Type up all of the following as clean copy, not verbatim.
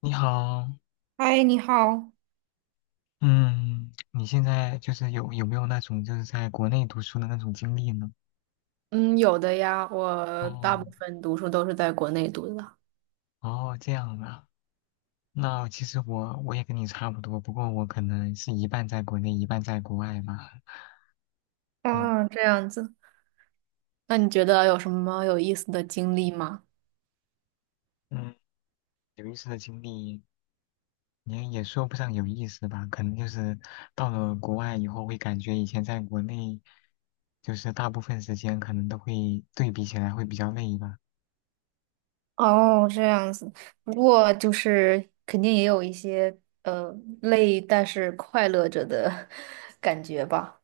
你好，嗨，你好。嗯，你现在就是有没有那种就是在国内读书的那种经历呢？嗯，有的呀，我哦，大部分读书都是在国内读的。哦，这样啊。那其实我也跟你差不多，不过我可能是一半在国内，一半在国外吧。嗯啊，这样子。那你觉得有什么有意思的经历吗？嗯，有意思的经历你也说不上有意思吧，可能就是到了国外以后会感觉以前在国内，就是大部分时间可能都会对比起来会比较累吧。哦，这样子。不过就是肯定也有一些呃累，但是快乐着的 感觉吧。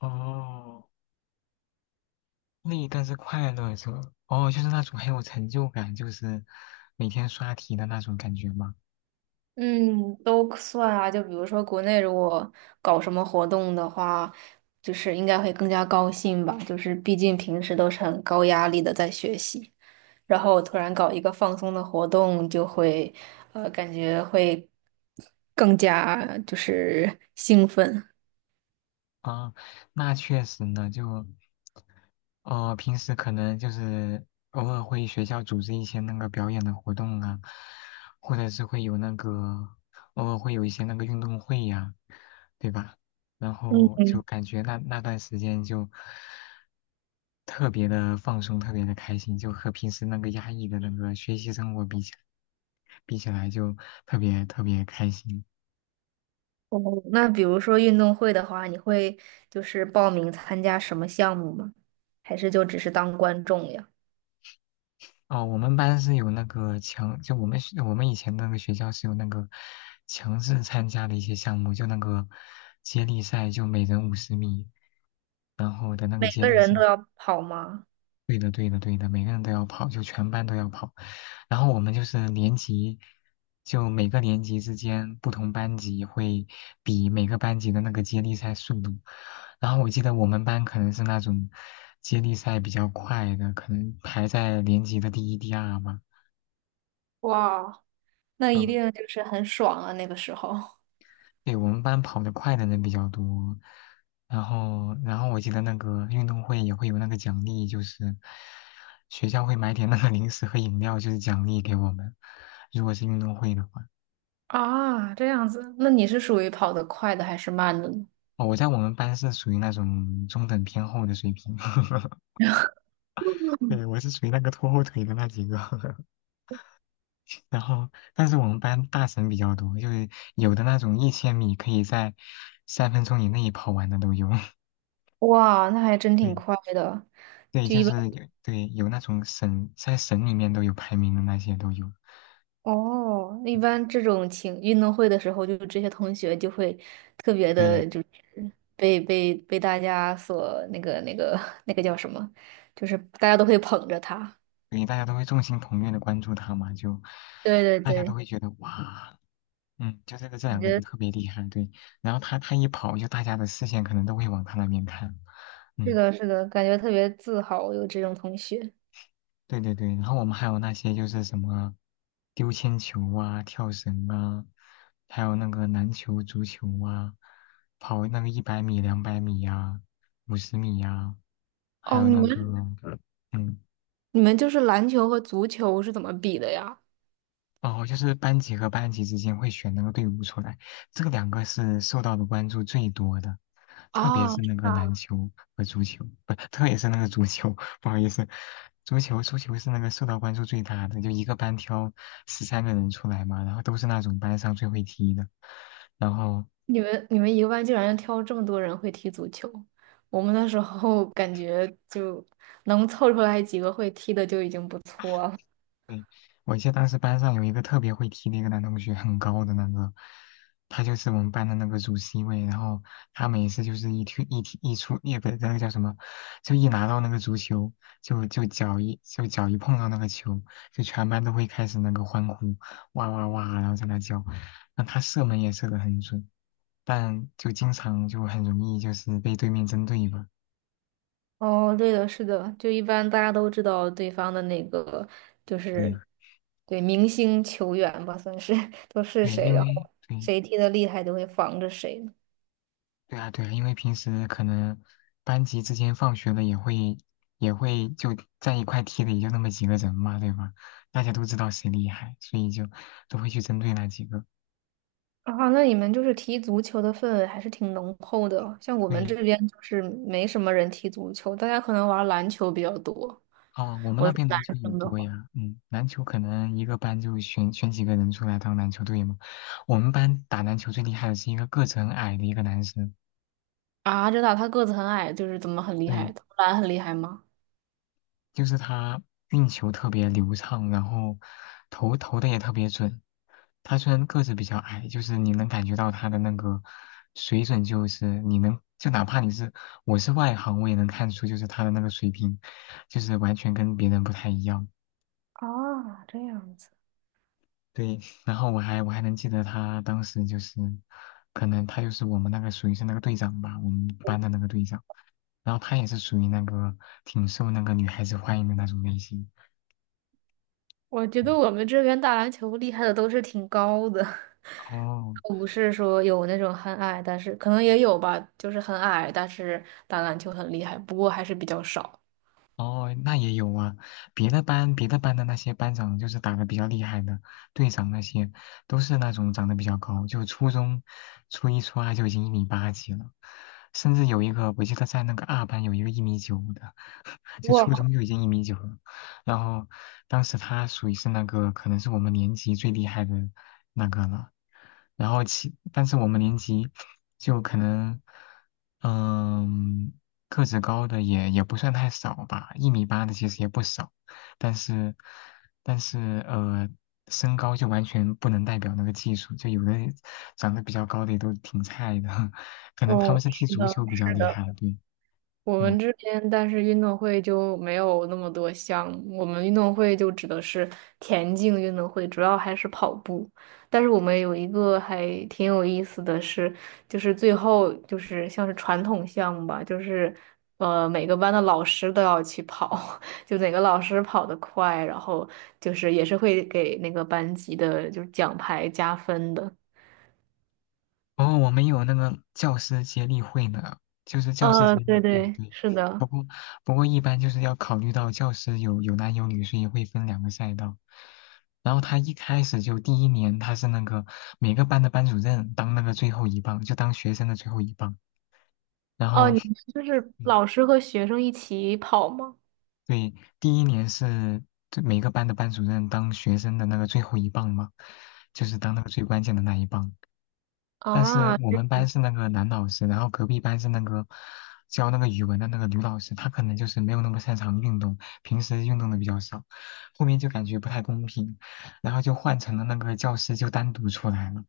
哦。累，但是快乐着，哦，就是那种很有成就感，就是每天刷题的那种感觉吗？嗯，都算啊。就比如说国内如果搞什么活动的话，就是应该会更加高兴吧。就是毕竟平时都是很高压力的在学习。然后突然搞一个放松的活动，就会感觉会更加就是兴奋。啊，那确实呢，就平时可能就是偶尔会学校组织一些那个表演的活动啊，或者是会有那个偶尔会有一些那个运动会呀、对吧？然嗯，后就感觉那段时间就特别的放松，特别的开心，就和平时那个压抑的那个学习生活比起来，比起来就特别特别开心。哦，那比如说运动会的话，你会就是报名参加什么项目吗？还是就只是当观众呀？哦，我们班是有那个强，就我们以前那个学校是有那个强制参加的一些项目，就那个接力赛，就每人五十米，然后的那个每接个力人赛，都要跑吗？对的对的对的，每个人都要跑，就全班都要跑。然后我们就是年级，就每个年级之间不同班级会比每个班级的那个接力赛速度。然后我记得我们班可能是那种接力赛比较快的，可能排在年级的第一、第二吧。哇，那一嗯，定就是很爽啊，那个时候。对，我们班跑得快的人比较多，然后，然后我记得那个运动会也会有那个奖励，就是学校会买点那个零食和饮料，就是奖励给我们。如果是运动会的话，啊，这样子，那你是属于跑得快的还是慢的呢？哦，我在我们班是属于那种中等偏后的水平，对，我是属于那个拖后腿的那几个。然后，但是我们班大神比较多，就是有的那种1000米可以在3分钟以内跑完的都有。哇，那还真 挺对，快的。对，就就一般。是有那种省在省里面都有排名的那些都有，哦，一般这种情运动会的时候，就这些同学就会特别对的，就是被大家所那个 那个叫什么，就是大家都会捧着他。对，大家都会众星捧月的关注他嘛，就对对大家都对，会觉得哇，嗯，就这个这感两个人觉特别厉害，对，然后他一跑，就大家的视线可能都会往他那边看，是嗯，的，是的，感觉特别自豪有这种同学。对对对，然后我们还有那些就是什么丢铅球啊、跳绳啊，还有那个篮球、足球啊，跑那个100米、两百米呀、五十米呀、还哦，有你那们个。嗯，你们就是篮球和足球是怎么比的呀？哦，就是班级和班级之间会选那个队伍出来，这两个是受到的关注最多的，特别啊。是那是个篮球和足球，不，特别是那个足球，不好意思，足球是那个受到关注最大的，就一个班挑13个人出来嘛，然后都是那种班上最会踢的，然后你们一个班竟然挑这么多人会踢足球，我们那时候 感觉就能凑出来几个会踢的就已经不错了。对，我记得当时班上有一个特别会踢的一个男同学，很高的那个，他就是我们班的那个主 C 位。然后他每次就是一踢一踢一出，也不是那个叫什么，就一拿到那个足球，就脚一碰到那个球，就全班都会开始那个欢呼，哇哇哇，然后在那叫。那他射门也射得很准，但就经常就很容易就是被对面针对吧。哦，对的，是的，就一般大家都知道对方的那个就对是对明星球员吧，算是 都是对，谁，因然为后对谁踢的厉害就会防着谁。对啊，对啊，因为平时可能班级之间放学了也会就在一块踢的，也就那么几个人嘛，对吧？大家都知道谁厉害，所以就都会去针对那几个。啊，那你们就是踢足球的氛围还是挺浓厚的，像我们对，这边就是没什么人踢足球，大家可能玩篮球比较多。哦，我们我那是边男篮球也生的多话。呀，嗯，篮球可能一个班就选几个人出来当篮球队嘛。我们班打篮球最厉害的是一个个子很矮的一个男生，啊，真的，他个子很矮，就是怎么很厉害？对，投篮很厉害吗？就是他运球特别流畅，然后投的也特别准。他虽然个子比较矮，就是你能感觉到他的那个水准，就是你能就哪怕你是我是外行，我也能看出就是他的那个水平，就是完全跟别人不太一样。啊，这样子。对，然后我还能记得他当时就是，可能他就是我们那个属于是那个队长吧，我们班的那个队长。然后他也是属于那个挺受那个女孩子欢迎的那种类型。我觉得我们这边打篮球厉害的都是挺高的，哦，不是说有那种很矮，但是可能也有吧，就是很矮，但是打篮球很厉害，不过还是比较少。哦，那也有啊，别的班的那些班长就是打的比较厉害的，队长那些都是那种长得比较高，就初中初一初二就已经一米八几了，甚至有一个我记得在那个二班有一个一米九的，就哇，初中就已经一米九了，然后当时他属于是那个可能是我们年级最厉害的那个了，然后其但是我们年级就可能。嗯，个子高的也也不算太少吧，一米八的其实也不少，但是但是呃，身高就完全不能代表那个技术，就有的长得比较高的也都挺菜的，可能他们哦，是踢是足的，球比较是厉的。害，对，我们嗯。这边，但是运动会就没有那么多项目。我们运动会就指的是田径运动会，主要还是跑步。但是我们有一个还挺有意思的是，就是最后就是像是传统项目吧，就是每个班的老师都要去跑，就哪个老师跑得快，然后就是也是会给那个班级的就是奖牌加分的。哦，我们有那个教师接力会呢，就是教师接对力，嗯，对，对。是的。不过，不过一般就是要考虑到教师有有男有女，所以会分两个赛道。然后他一开始就第一年他是那个每个班的班主任当那个最后一棒，就当学生的最后一棒。然哦，后，你们就是嗯，老师和学生一起跑吗？对，第一年是就每个班的班主任当学生的那个最后一棒嘛，就是当那个最关键的那一棒。但是啊，我们班是那个男老师，然后隔壁班是那个教那个语文的那个女老师，她可能就是没有那么擅长运动，平时运动的比较少，后面就感觉不太公平，然后就换成了那个教师就单独出来了，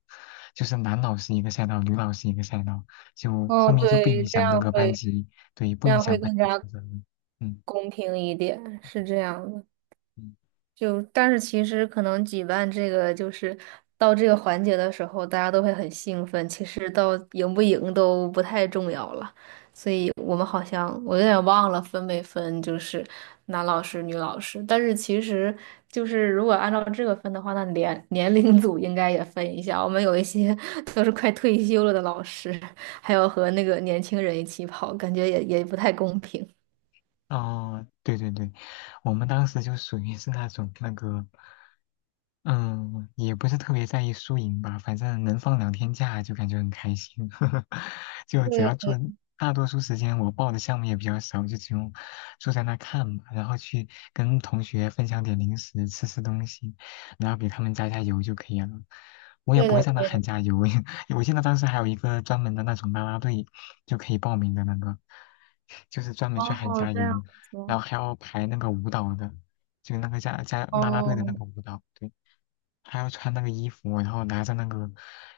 就是男老师一个赛道，女老师一个赛道，就后哦，面就不对，影响那个班级，对，不这影样响会班更级加评分了嗯。公平一点，是这样的。嗯就但是其实可能举办这个就是到这个环节的时候，大家都会很兴奋，其实到赢不赢都不太重要了。所以我们好像我有点忘了分没分，就是男老师、女老师。但是其实就是如果按照这个分的话，那年龄组应该也分一下。我们有一些 都是快退休了的老师，还有和那个年轻人一起跑，感觉也不太公平。哦，对对对，我们当时就属于是那种那个嗯，也不是特别在意输赢吧，反正能放2天假就感觉很开心。就只要对，做，大多数时间我报的项目也比较少，就只用坐在那看嘛，然后去跟同学分享点零食，吃吃东西，然后给他们加油就可以了。我也对不会的，在那对喊的。加油，我记得当时还有一个专门的那种啦啦队，就可以报名的那个，就是专门去喊哦，加这样油，子。然后还要排那个舞蹈的，就那个啦啦队的那哦，个舞蹈，对。还要穿那个衣服，然后拿着那个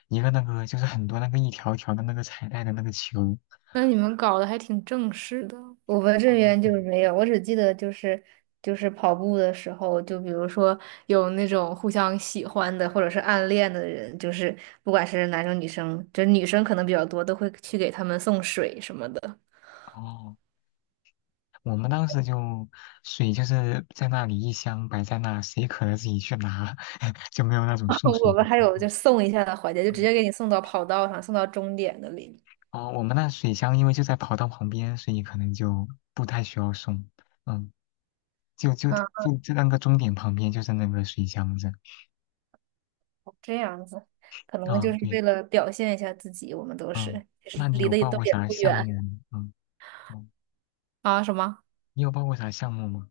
一个那个就是很多那个一条一条的那个彩带的那个球那你们搞得还挺正式的。我们啊，这边就对是没有，我只记得就是就是跑步的时候，就比如说有那种互相喜欢的或者是暗恋的人，就是不管是男生女生，就女生可能比较多，都会去给他们送水什么的。哦，我们当时就水就是在那里一箱摆在那，谁渴了自己去拿，就没有那种 送水我的们还情有况。就送一下的环节，就直嗯，接给你送到跑道上，送到终点那里。哦，我们那水箱因为就在跑道旁边，所以可能就不太需要送。嗯，就就啊，就那个终点旁边就是那个水箱子。这样子，可能就啊，是对，为了表现一下自己，我们都嗯，是，其那实你离有得也报都过也啥不项目远吗嗯嗯，啊，什么？你有报过啥项目吗？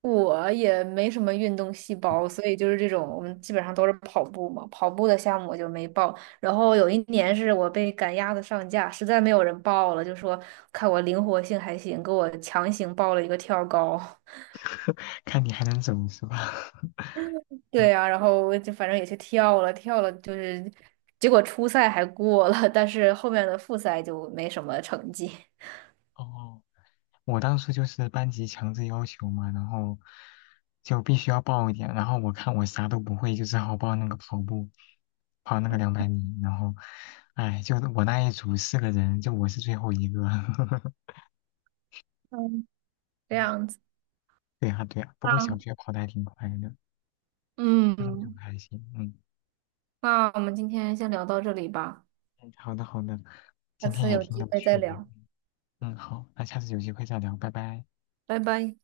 我也没什么运动细胞，所以就是这种，我们基本上都是跑步嘛。跑步的项目我就没报。然后有一年是我被赶鸭子上架，实在没有人报了，就说看我灵活性还行，给我强行报了一个跳高。看你还能怎么吧？对嗯，呀、然后我就反正也去跳了，跳了就是，结果初赛还过了，但是后面的复赛就没什么成绩。哦，我当初就是班级强制要求嘛，然后就必须要报一点，然后我看我啥都不会，就只好报那个跑步，跑那个两百米，然后，哎，就我那一组四个人，就我是最后一个。嗯，这嗯，样子，对呀对呀，不过小那学跑的还挺快的，初中就不嗯，太行。嗯，那我们今天先聊到这里吧，嗯好的好的，下今天次也有挺机有会再趣的。聊，嗯，好，那下次有机会再聊，拜拜。拜拜。